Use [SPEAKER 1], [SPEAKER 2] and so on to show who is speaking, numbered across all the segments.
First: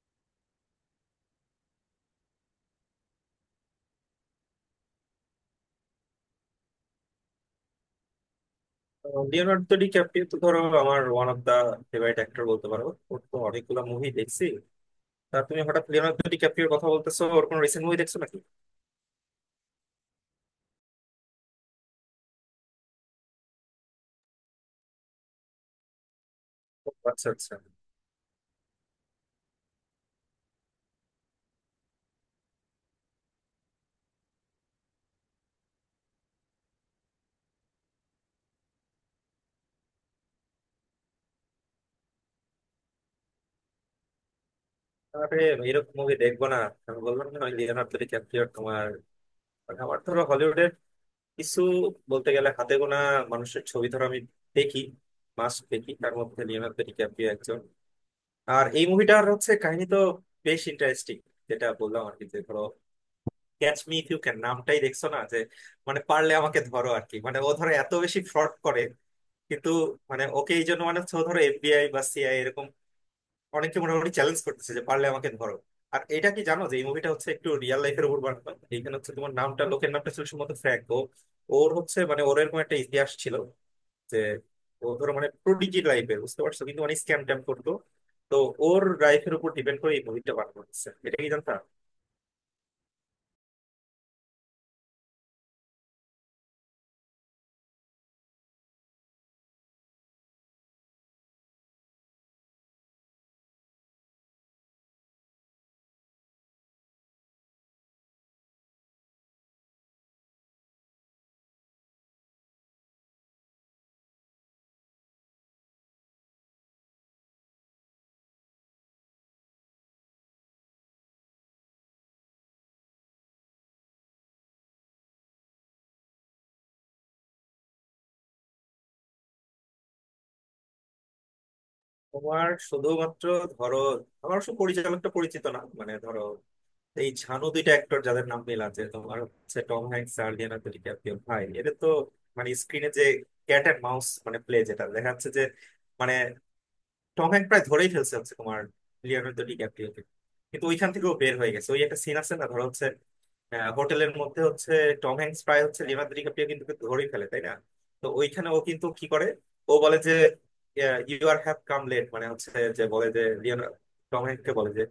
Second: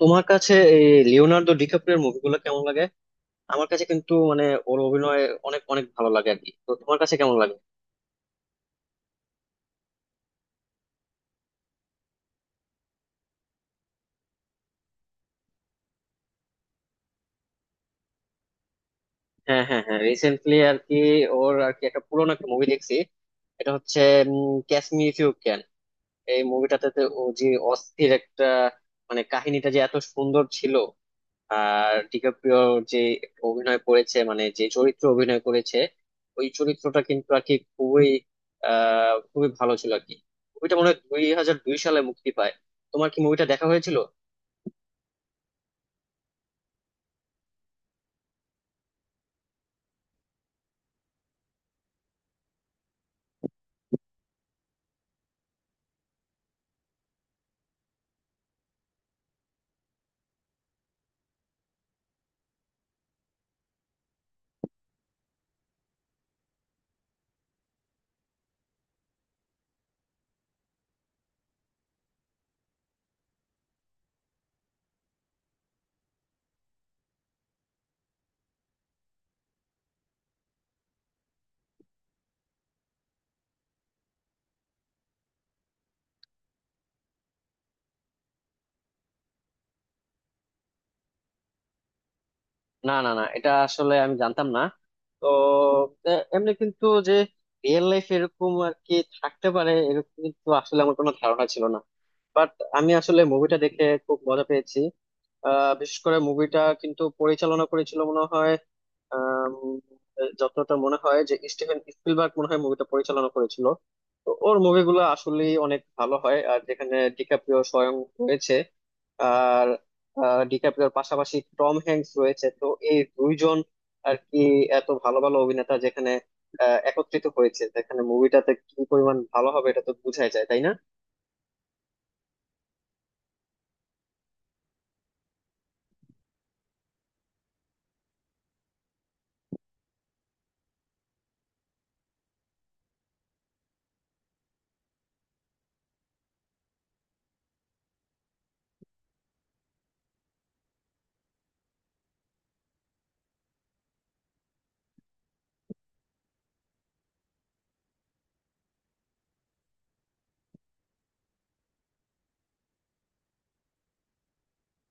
[SPEAKER 1] তোমার কাছে এই লিওনার্দো ডিক্যাপ্রিওর মুভিগুলো কেমন লাগে? আমার কাছে কিন্তু মানে ওর অভিনয় অনেক অনেক ভালো লাগে আর কি। তো তোমার কাছে কেমন লাগে?
[SPEAKER 2] লিওনার্দো ডি ক্যাপ্রিও তো ধরো আমার one of the favourite actor বলতে পারো। ওর তো অনেকগুলো মুভি দেখছি। তা তুমি হঠাৎ লিওনার্দো ডি ক্যাপ্রিওর কথা বলতেছো, ওর কোনো রিসেন্ট মুভি দেখছো নাকি?
[SPEAKER 1] হ্যাঁ হ্যাঁ হ্যাঁ, রিসেন্টলি আর কি ওর আর কি একটা পুরোনো একটা মুভি দেখছি। এটা হচ্ছে catch me if you can. এই মুভিটাতে
[SPEAKER 2] ও,
[SPEAKER 1] ও
[SPEAKER 2] আচ্ছা
[SPEAKER 1] যে
[SPEAKER 2] আচ্ছা।
[SPEAKER 1] অস্থির একটা, মানে কাহিনীটা যে এত সুন্দর ছিল। আর ডিকাপ্রিও যে অভিনয় করেছে, মানে যে চরিত্র অভিনয় করেছে ওই চরিত্রটা কিন্তু আর কি খুবই ভালো ছিল আর কি। মুভিটা মনে হয় 2002 সালে মুক্তি পায়। তোমার কি মুভিটা দেখা হয়েছিল?
[SPEAKER 2] আরে এরকম মুভি দেখবো না? আমি বললাম না লিওনার্দো ডি ক্যাপ্রিওর, তোমার মানে আমার ধরো হলিউডের কিছু বলতে গেলে হাতে গোনা মানুষের ছবি ধরো আমি দেখি, মাস দেখি, তার মধ্যে লিওনার্দো ডি ক্যাপ্রিও একজন। আর এই মুভিটার হচ্ছে কাহিনী তো বেশ ইন্টারেস্টিং। যেটা বললাম আর কি, যে ধরো catch me if you can নামটাই দেখছো না, যে মানে পারলে আমাকে ধরো আর কি। মানে ও ধরো এত বেশি ফ্রড করে কিন্তু, মানে ওকে এই জন্য মানে হচ্ছে ও ধরো এফবিআই বা সিআই এরকম অনেকে মোটামুটি চ্যালেঞ্জ করতেছে যে পারলে আমাকে ধরো। আর এটা কি জানো যে এই মুভিটা হচ্ছে একটু রিয়েল লাইফের উপর বানানো? এখানে হচ্ছে তোমার নামটা, লোকের নামটা ছিল সম্ভবত ফ্র্যাঙ্ক। ও ওর হচ্ছে মানে ওর এরকম একটা ইতিহাস ছিল যে ও ধরো মানে প্রোডিজি লাইফের, বুঝতে পারছো, কিন্তু মানে স্ক্যাম ট্যাম করতো। তো ওর লাইফের উপর ডিপেন্ড করে এই মুভিটা বানানো হচ্ছে, এটা কি জানতো?
[SPEAKER 1] না না না, এটা আসলে আমি জানতাম না। তো এমনি কিন্তু যে রিয়েল লাইফ এরকম আর কি থাকতে পারে এরকম কিন্তু আসলে আমার কোনো ধারণা ছিল না। বাট আমি আসলে মুভিটা দেখে খুব মজা পেয়েছি। বিশেষ করে মুভিটা কিন্তু পরিচালনা করেছিল মনে হয়, আম, যতটা মনে হয় যে স্টিভেন স্পিলবার্গ মনে হয় মুভিটা পরিচালনা করেছিল। তো ওর মুভিগুলো আসলে অনেক ভালো হয়, আর যেখানে ডিকাপ্রিও স্বয়ং রয়েছে আর ডিকাপ্রিওর পাশাপাশি টম হ্যাঙ্কস রয়েছে। তো এই দুইজন আর কি এত ভালো ভালো অভিনেতা যেখানে একত্রিত হয়েছে, যেখানে মুভিটাতে কি পরিমাণ ভালো হবে এটা তো বোঝাই যায়, তাই না?
[SPEAKER 2] তোমার শুধুমাত্র ধরো, আমার অবশ্য পরিচালকটা পরিচিত না। মানে ধরো এই ঝানু দুইটা অ্যাক্টর যাদের নাম মিল আছে তোমার, হচ্ছে টম হ্যাঙ্কস আর লিওনার্দো ডিক্যাপ্রিও ভাই, এদের তো মানে স্ক্রিনে যে ক্যাট এন্ড মাউস মানে প্লে যেটা দেখা যাচ্ছে, যে মানে টম হ্যাঙ্ক প্রায় ধরেই ফেলছে হচ্ছে তোমার লিওনার্দো ডিক্যাপ্রিওকে কিন্তু ওইখান থেকেও বের হয়ে গেছে। ওই একটা সিন আছে না, ধরো হচ্ছে হোটেলের মধ্যে হচ্ছে টম হ্যাঙ্কস প্রায় হচ্ছে, লিওনার্দো ডিক্যাপ্রিও কিন্তু ওকে ধরেই ফেলে তাই না? তো ওইখানে ও কিন্তু কি করে, ও বলে যে you are have come late, মানে হচ্ছে যে বলে যে লিওনার্দো টম হ্যাঙ্ককে বলে যে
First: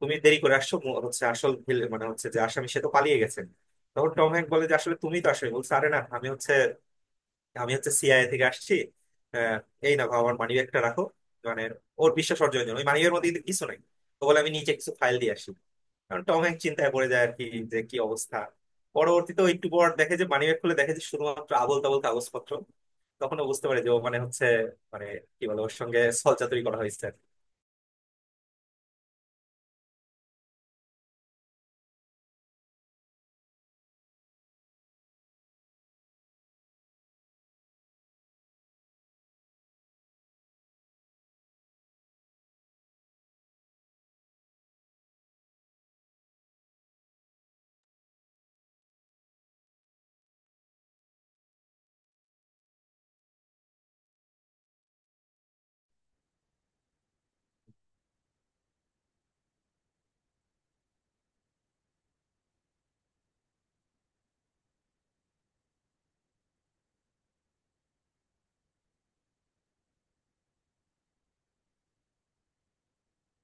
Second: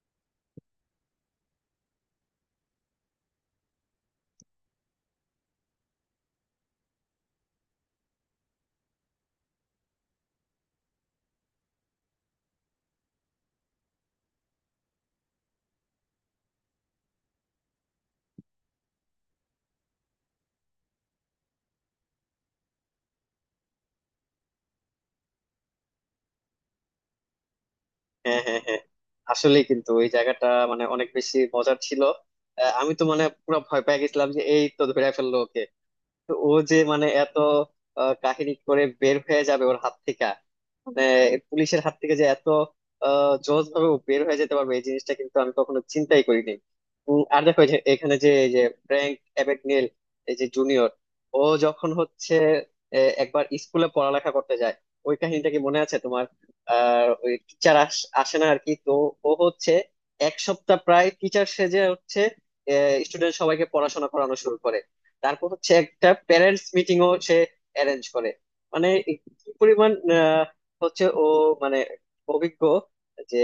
[SPEAKER 2] তুমি দেরি করে আসছো, হচ্ছে আসল মানে হচ্ছে যে আসামি সে তো পালিয়ে গেছে। তখন টম হ্যাঙ্ক বলে যে আসলে তুমি তো, আসলে বলছে আরে না আমি হচ্ছে, আমি হচ্ছে সিআইএ থেকে আসছি। আহ, এই না বাবা আমার মানিব্যাগটা রাখো। মানে ওর বিশ্বাস অর্জনের জন্য, ওই মানিব্যাগের মধ্যে কিন্তু কিছু নাই। তো বলে আমি নিচে কিছু ফাইল দিয়ে আসি, কারণ টম হ্যাঙ্ক চিন্তায় পড়ে যায় আর কি, যে কি অবস্থা। পরবর্তীতে ও একটু পর দেখে, যে মানিব্যাগ খুলে দেখে যে শুধুমাত্র আবোল তাবোল কাগজপত্র। তখন ও বুঝতে পারে যে ও মানে হচ্ছে মানে কি বলে, ওর সঙ্গে ছলচাতুরি করা হয়েছে।
[SPEAKER 1] হ্যাঁ হ্যাঁ হ্যাঁ, আসলে কিন্তু ওই জায়গাটা মানে অনেক বেশি মজার ছিল। আমি তো মানে পুরো ভয় পেয়ে গেছিলাম যে এই তো ধরে ফেললো ওকে। তো ও যে মানে এত কাহিনী করে বের হয়ে যাবে ওর হাত থেকে, মানে পুলিশের হাত থেকে, যে এত সহজ ভাবে বের হয়ে যেতে পারবে এই জিনিসটা কিন্তু আমি কখনো চিন্তাই করিনি। আর দেখো এই যে এখানে যে এই যে ফ্র্যাঙ্ক অ্যাবাগনেল এই যে জুনিয়র, ও যখন হচ্ছে একবার স্কুলে পড়ালেখা করতে যায় ওই কাহিনীটা কি মনে আছে তোমার? আর ওই টিচার আসে না আর কি, তো ও হচ্ছে এক সপ্তাহ প্রায় টিচার সেজে হচ্ছে স্টুডেন্ট সবাইকে পড়াশোনা করানো শুরু করে। তারপর হচ্ছে একটা প্যারেন্টস মিটিংও সে অ্যারেঞ্জ করে, মানে কি পরিমাণ হচ্ছে ও মানে অভিজ্ঞ যে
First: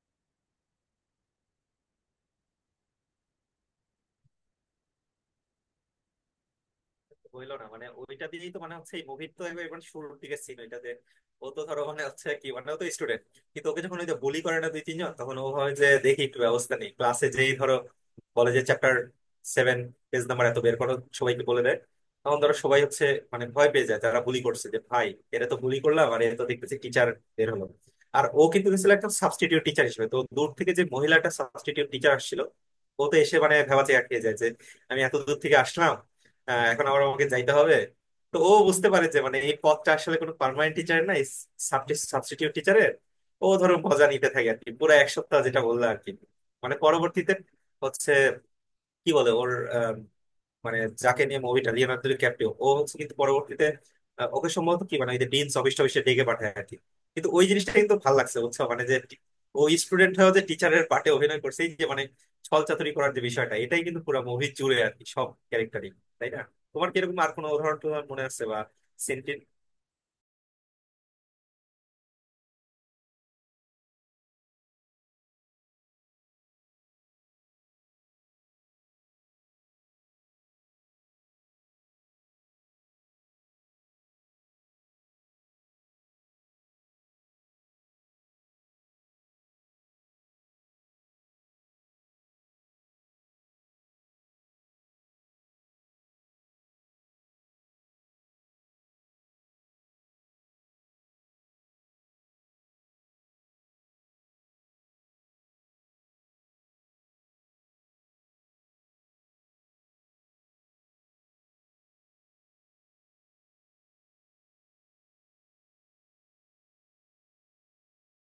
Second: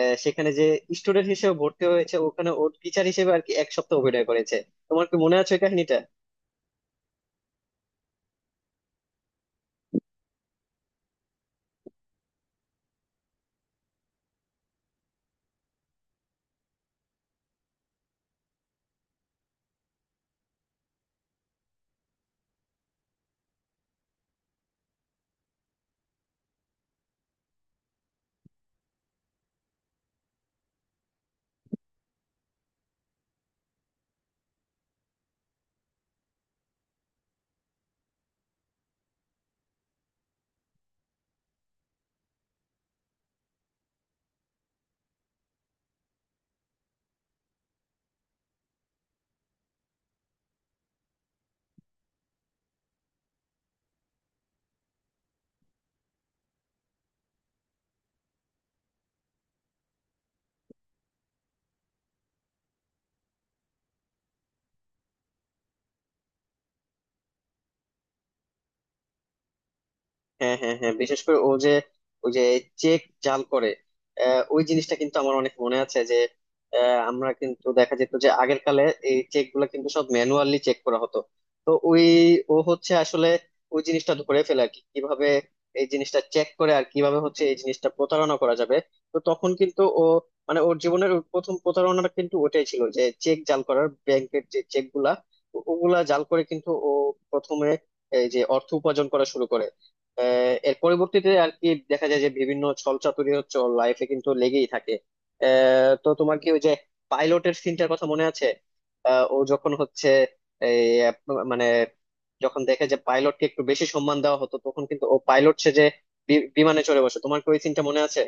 [SPEAKER 1] সেখানে যে স্টুডেন্ট হিসেবে ভর্তি হয়েছে ওখানে ওর টিচার হিসেবে আর কি এক সপ্তাহ অভিনয় করেছে। তোমার কি মনে আছে ওই কাহিনীটা?
[SPEAKER 2] বললো না, মানে ওইটা দিয়েই তো মানে হচ্ছে এই মুভির তো একবার মানে শুরুর দিকে সিন ওইটা, যে ও তো ধরো মানে হচ্ছে কি মানে ও তো স্টুডেন্ট কিন্তু ওকে যখন ওই যে বুলি করে না দুই তিনজন, তখন ও হয় যে দেখি একটু ব্যবস্থা নেই ক্লাসে। যেই ধরো বলে যে চ্যাপ্টার 7, পেজ নাম্বার এত বের করো, সবাইকে বলে দেয়, তখন ধরো সবাই হচ্ছে মানে ভয় পেয়ে যায়। যারা বুলি করছে, যে ভাই এরা তো বুলি করলাম, আর এরা তো দেখতেছি টিচার বের হলো। আর ও কিন্তু গেছিল একটা সাবস্টিটিউট টিচার হিসেবে। তো দূর থেকে যে মহিলাটা সাবস্টিটিউট টিচার আসছিল, ও তো এসে মানে ভেবাচে আটকে যায় যে আমি এত দূর থেকে আসলাম, হ্যাঁ, এখন আবার আমাকে যাইতে হবে। তো ও বুঝতে পারে যে মানে এই পদটা আসলে কোনো পার্মানেন্ট টিচার না, সাবস্টিটিউট টিচারের। ও ধরো মজা নিতে থাকে আর কি পুরো এক সপ্তাহ, যেটা বললো আর কি। মানে পরবর্তীতে হচ্ছে কি বলে ওর, মানে যাকে নিয়ে মুভিটা, লিওনার্দো ক্যাপ্রিও ও হচ্ছে কিন্তু পরবর্তীতে ওকে সম্ভবত কি মানে ওই যে ডিনস অফিস টফিসে ডেকে পাঠায় আর কি। কিন্তু ওই জিনিসটা কিন্তু ভালো লাগছে বুঝছো, মানে যে ও স্টুডেন্ট হয়েও যে টিচারের পার্টে অভিনয় করছে। এই যে মানে ছল চাতুরি করার যে বিষয়টা, এটাই কিন্তু পুরো মুভি জুড়ে আর কি, সব ক্যারেক্টারই, তাই না? তোমার কি এরকম আর কোনো উদাহরণ টুদাহরণ মনে আছে বা?
[SPEAKER 1] হ্যাঁ হ্যাঁ হ্যাঁ, বিশেষ করে ও যে ওই যে চেক জাল করে, ওই জিনিসটা কিন্তু আমার অনেক মনে আছে। যে আমরা কিন্তু দেখা যেত যে আগের কালে এই চেক গুলা কিন্তু সব ম্যানুয়ালি চেক করা হতো। তো ওই ও হচ্ছে আসলে ওই জিনিসটা ধরে ফেলে আর কি কিভাবে এই জিনিসটা চেক করে আর কিভাবে হচ্ছে এই জিনিসটা প্রতারণা করা যাবে। তো তখন কিন্তু ও মানে ওর জীবনের ওর প্রথম প্রতারণাটা কিন্তু ওটাই ছিল, যে চেক জাল করার, ব্যাংকের যে চেক গুলা ওগুলা জাল করে কিন্তু ও প্রথমে এই যে অর্থ উপার্জন করা শুরু করে। এর পরবর্তীতে আর কি দেখা যায় যে বিভিন্ন ছলচাতুরি হচ্ছে ওর লাইফে কিন্তু লেগেই থাকে। তো তোমার কি ওই যে পাইলটের সিনটার কথা মনে আছে? ও যখন হচ্ছে মানে যখন দেখে যে পাইলটকে একটু বেশি সম্মান দেওয়া হতো, তখন কিন্তু ও পাইলট সে যে বিমানে চড়ে বসে, তোমার কি ওই সিনটা মনে আছে?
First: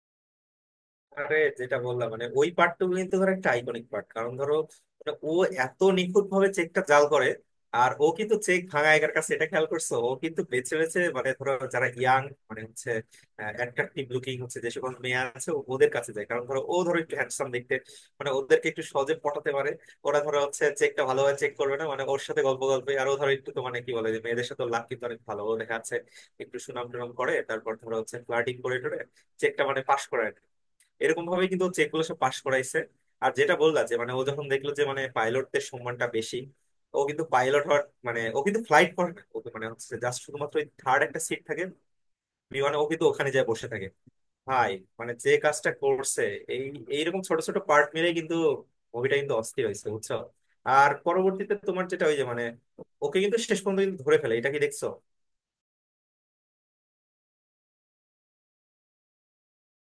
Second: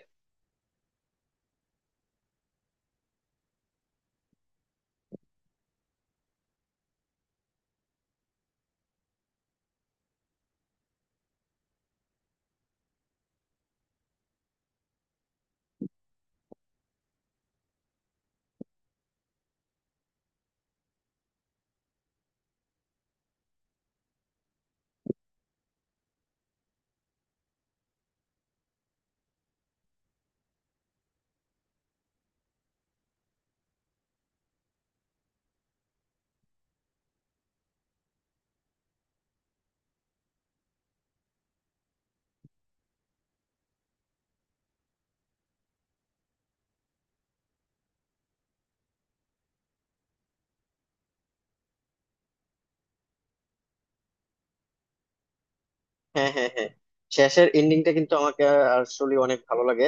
[SPEAKER 2] আরে, যেটা বললাম মানে ওই পার্টটুকু কিন্তু ধর একটা আইকনিক পার্ট, কারণ ধরো ওটা ও এত নিখুঁত ভাবে চেকটা জাল করে। আর ও কিন্তু চেক ভাঙা একার কাছে, এটা খেয়াল করছো? ও কিন্তু বেছে বেছে মানে ধরো যারা ইয়াং মানে হচ্ছে অ্যাট্রাকটিভ লুকিং হচ্ছে, যে সকল মেয়ে আছে ওদের কাছে যায়, কারণ ধরো ও ধরো একটু হ্যান্ডসাম দেখতে, মানে ওদেরকে একটু সহজে পটাতে পারে। ওরা ধরো হচ্ছে চেকটা ভালোভাবে চেক করবে না, মানে ওর সাথে গল্প গল্পে, আর ও ধরো একটু তো মানে কি বলে যে মেয়েদের সাথে লাভ কিন্তু অনেক ভালো ও দেখা যাচ্ছে, একটু সুনাম টুনাম করে তারপর ধরো হচ্ছে ফ্লার্টিং করে টোরে চেকটা মানে পাশ করে। এরকম ভাবে কিন্তু হচ্ছে এগুলো সব পাশ করাইছে। আর যেটা বললা যে মানে ও যখন দেখলো যে মানে পাইলটদের সম্মানটা বেশি, ও কিন্তু পাইলট হওয়ার, মানে ও কিন্তু ফ্লাইট করে না, ও তো মানে হচ্ছে জাস্ট শুধুমাত্র ওই থার্ড একটা সিট থাকে বিমানে, ও কিন্তু ওখানে যায় বসে থাকে ভাই। মানে যে কাজটা করছে, এই এইরকম ছোট ছোট পার্ট মিলে কিন্তু মুভিটা কিন্তু অস্থির হয়েছে বুঝছো। আর পরবর্তীতে তোমার যেটা ওই যে মানে ওকে কিন্তু শেষ পর্যন্ত কিন্তু ধরে ফেলে, এটা কি দেখছো?
[SPEAKER 1] হ্যাঁ হ্যাঁ হ্যাঁ, শেষের এন্ডিংটা কিন্তু আমাকে আসলে অনেক ভালো লাগে।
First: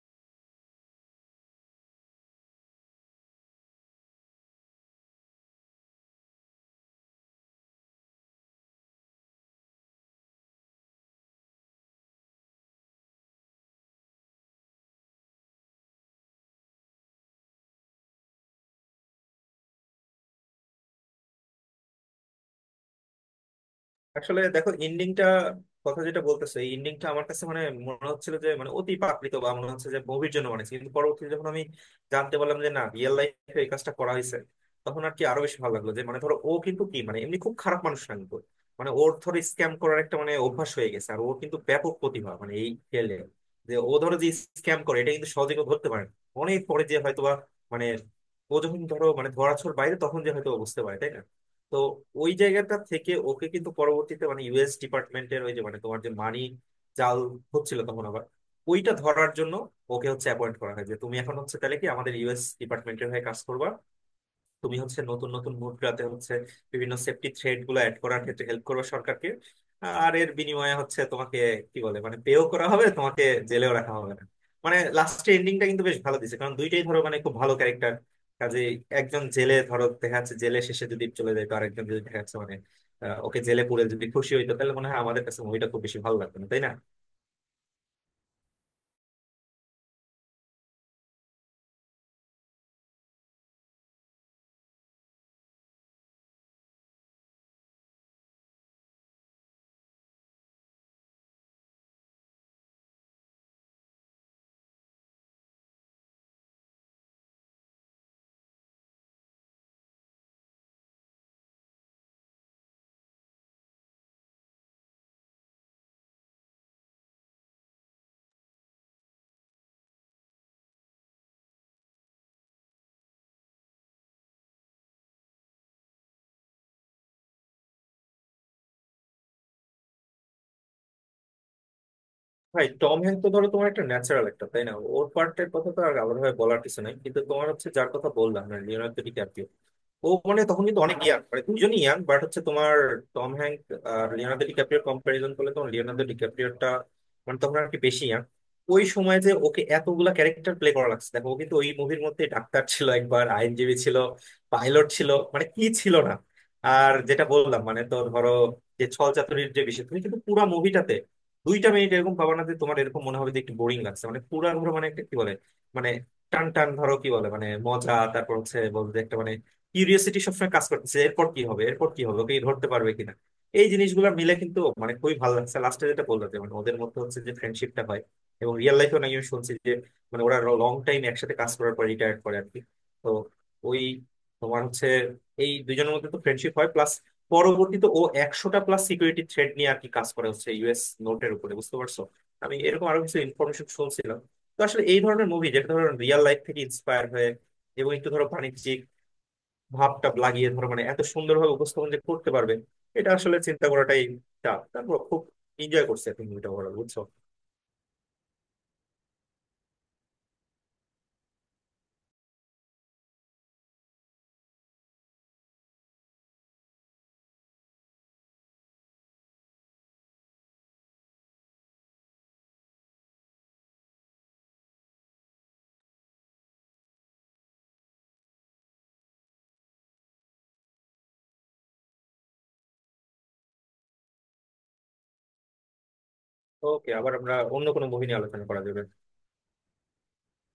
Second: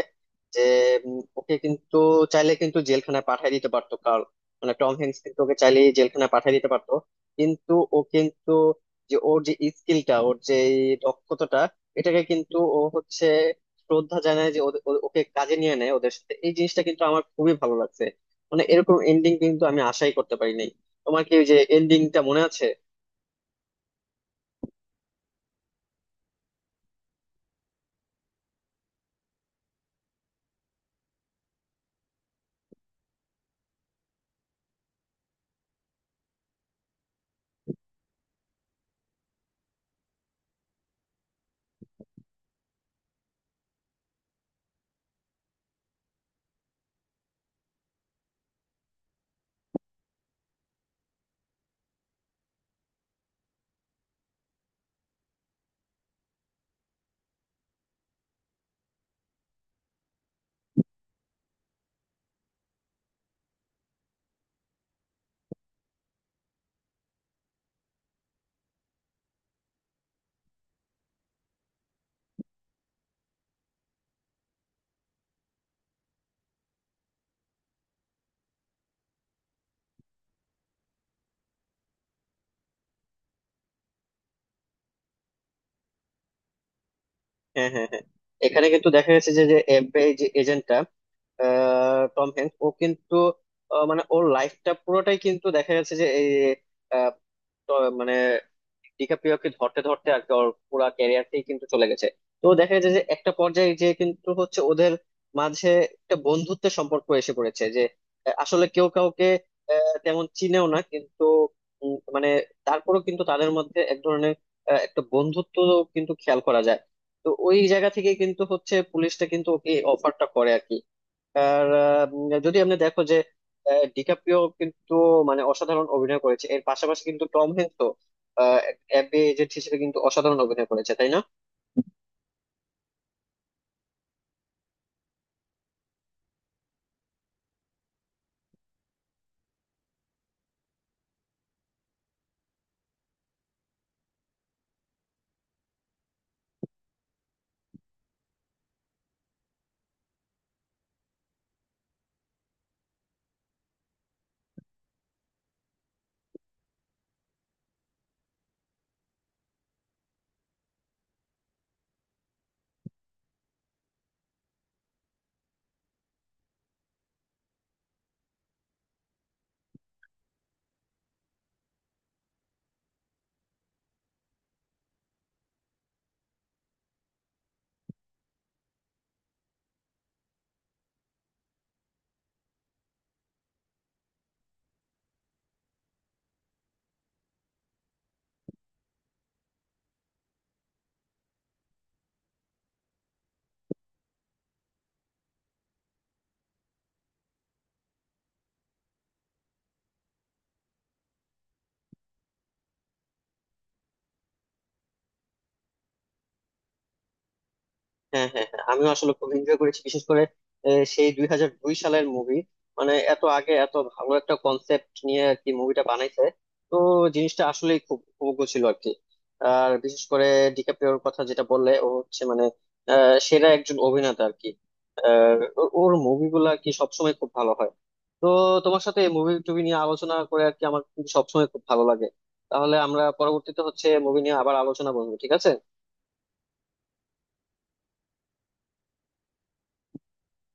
[SPEAKER 1] যে ওকে কিন্তু চাইলে কিন্তু জেলখানায় পাঠিয়ে দিতে পারতো কার্ল, মানে টম হ্যাঙ্কস কিন্তু ওকে চাইলে জেলখানায় পাঠিয়ে দিতে পারতো। কিন্তু ও কিন্তু, যে ওর যে স্কিলটা, ওর যে এই দক্ষতাটা, এটাকে কিন্তু ও হচ্ছে শ্রদ্ধা জানায় যে ওকে কাজে নিয়ে নেয় ওদের সাথে। এই জিনিসটা কিন্তু আমার খুবই ভালো লাগছে। মানে এরকম এন্ডিং কিন্তু আমি আশাই করতে পারিনি। তোমার কি ওই যে এন্ডিংটা মনে আছে?
[SPEAKER 2] আসলে দেখো এন্ডিংটা, কথা যেটা বলতেছে, এই এন্ডিংটা আমার কাছে মানে মনে হচ্ছিল যে মানে অতি প্রাকৃত বা মনে হচ্ছে যে মুভির জন্য বানিয়েছে, কিন্তু পরবর্তীতে যখন আমি জানতে পারলাম যে না, রিয়েল লাইফে এই কাজটা করা হয়েছে, তখন আর কি আরো বেশি ভালো লাগলো, যে মানে ধরো ও কিন্তু কি মানে এমনি খুব খারাপ মানুষ না কিন্তু মানে ওর ধরো স্ক্যাম করার একটা মানে অভ্যাস হয়ে গেছে আর ওর কিন্তু ব্যাপক প্রতিভা মানে এই ফিল্ডে, যে ও ধরো যে স্ক্যাম করে এটা কিন্তু সহজে কেউ ধরতে পারে না। অনেক পরে যে হয়তোবা মানে ও যখন ধরো মানে ধরাছোঁয়ার বাইরে, তখন যে হয়তো ও বুঝতে পারে, তাই না? তো ওই জায়গাটা থেকে ওকে কিন্তু পরবর্তীতে মানে ইউএস ডিপার্টমেন্টের ওই যে মানে তোমার যে মানি জাল হচ্ছিল তখন আবার, ওইটা ধরার জন্য ওকে হচ্ছে অ্যাপয়েন্ট করা হয় যে তুমি এখন হচ্ছে তাহলে কি আমাদের ইউএস ডিপার্টমেন্টের হয়ে কাজ করবা? তুমি হচ্ছে নতুন নতুন মুদ্রাতে হচ্ছে বিভিন্ন সেফটি থ্রেড গুলো অ্যাড করার ক্ষেত্রে হেল্প করবে সরকারকে। আর এর বিনিময়ে হচ্ছে তোমাকে কি বলে মানে পেও করা হবে তোমাকে, জেলেও রাখা হবে না। মানে লাস্টের এন্ডিংটা কিন্তু বেশ ভালো দিছে, কারণ দুইটাই ধরো মানে খুব ভালো ক্যারেক্টার কাজে। একজন জেলে ধরো দেখা যাচ্ছে জেলে শেষে যদি চলে যায়, তো আরেকজন যদি দেখা যাচ্ছে মানে ওকে জেলে পুরে যদি খুশি হইতো, তাহলে মনে হয় আমাদের কাছে মুভিটা খুব বেশি ভালো লাগতো না, তাই না?
[SPEAKER 1] হ্যাঁ হ্যাঁ হ্যাঁ, এখানে কিন্তু দেখা গেছে যে যে এফবিআই যে এজেন্টটা টম হ্যাঙ্কস, ও কিন্তু মানে ওর লাইফটা পুরোটাই কিন্তু দেখা গেছে যে এই আহ, মানে ডিকাপ্রিওকে ধরতে ধরতে আর কি ওর পুরা ক্যারিয়ারটাই কিন্তু চলে গেছে। তো দেখা যায় যে একটা পর্যায়ে যে কিন্তু হচ্ছে ওদের মাঝে একটা বন্ধুত্বের সম্পর্ক এসে পড়েছে। যে আসলে কেউ কাউকে তেমন চিনেও না কিন্তু মানে তারপরেও কিন্তু তাদের মধ্যে এক ধরনের একটা বন্ধুত্ব কিন্তু খেয়াল করা যায়। তো ওই জায়গা থেকে কিন্তু হচ্ছে পুলিশটা কিন্তু ওকে অফারটা করে আর কি। আর যদি আপনি দেখো যে ডিকাপ্রিও কিন্তু মানে অসাধারণ অভিনয় করেছে, এর পাশাপাশি কিন্তু টম হ্যাঙ্কসও অ্যাপে এজেন্ট হিসেবে কিন্তু অসাধারণ অভিনয় করেছে, তাই না?
[SPEAKER 2] ভাই টম হ্যাঙ্ক তো ধরো তোমার একটা ন্যাচারাল একটা, তাই না? ওর পার্টের কথা তো আর আলাদাভাবে বলার কিছু নাই। কিন্তু তোমার হচ্ছে যার কথা বললাম না, লিওনার্দো ডিক্যাপ্রিও, ও মানে তখন কিন্তু অনেক ইয়াং, মানে দুজনই ইয়াং বাট হচ্ছে তোমার টম হ্যাঙ্ক আর লিওনার্দো ডিক্যাপ্রিওর কম্পারিজন করলে, তখন লিওনার্দো ডিক্যাপ্রিওরটা মানে তখন আর কি বেশি ইয়াং। ওই সময় যে ওকে এতগুলা ক্যারেক্টার প্লে করা লাগছে, দেখো ও কিন্তু ওই মুভির মধ্যে ডাক্তার ছিল, একবার আইনজীবী ছিল, পাইলট ছিল, মানে কি ছিল না! আর যেটা বললাম, মানে তো ধরো যে ছল চাতুরির যে বিষয়, তুমি কিন্তু পুরো মুভিটাতে দুইটা মিনিট এরকম পাবা না যে তোমার এরকম মনে হবে যে একটু বোরিং লাগছে। মানে পুরা ধরো মানে একটা কি বলে মানে টান টান ধরো কি বলে মানে মজা, তারপর হচ্ছে বলতে একটা মানে কিউরিয়াসিটি সবসময় কাজ করতেছে, এরপর কি হবে এরপর কি হবে, ওকে ধরতে পারবে কিনা। এই জিনিসগুলো মিলে কিন্তু মানে খুবই ভালো লাগছে। লাস্টে যেটা বললো যে মানে ওদের মধ্যে হচ্ছে যে ফ্রেন্ডশিপটা হয়, এবং রিয়েল লাইফেও নাকি আমি শুনছি যে মানে ওরা লং টাইম একসাথে কাজ করার পর রিটায়ার করে আর কি। তো ওই তোমার হচ্ছে এই দুজনের মধ্যে তো ফ্রেন্ডশিপ হয় প্লাস পরবর্তীতে ও 100টা প্লাস সিকিউরিটি থ্রেড নিয়ে আর কি কাজ করে হচ্ছে ইউএস নোটের উপরে, বুঝতে পারছো? আমি এরকম আরো কিছু ইনফরমেশন শুনছিলাম। তো আসলে এই ধরনের মুভি যেটা ধরো রিয়েল লাইফ থেকে ইন্সপায়ার হয়ে এবং একটু ধরো বাণিজ্যিক ভাবটা লাগিয়ে ধরো মানে এত সুন্দরভাবে উপস্থাপন যে করতে পারবে, এটা আসলে চিন্তা করাটাই চাপ। তারপর খুব এনজয় করছে এখন মুভিটা ওভারঅল, বুঝছো?
[SPEAKER 1] হ্যাঁ হ্যাঁ হ্যাঁ, আমিও আসলে খুব এনজয় করেছি। বিশেষ করে সেই 2002 সালের মুভি, মানে এত আগে এত ভালো একটা কনসেপ্ট নিয়ে আর কি মুভিটা বানাইছে। তো জিনিসটা আসলেই খুব উপভোগ্য ছিল আর কি। আর বিশেষ করে ডিকাপ্রিওর কথা যেটা বললে, ও হচ্ছে মানে সেরা একজন অভিনেতা আর কি। ওর মুভিগুলা কি সবসময় খুব ভালো হয়। তো তোমার সাথে মুভি টুভি নিয়ে আলোচনা করে আর কি আমার কিন্তু সবসময় খুব ভালো লাগে। তাহলে আমরা পরবর্তীতে হচ্ছে মুভি নিয়ে আবার আলোচনা করবো, ঠিক আছে?
[SPEAKER 2] ওকে, আবার আমরা অন্য কোনো মুভি নিয়ে আলোচনা করা যাবে।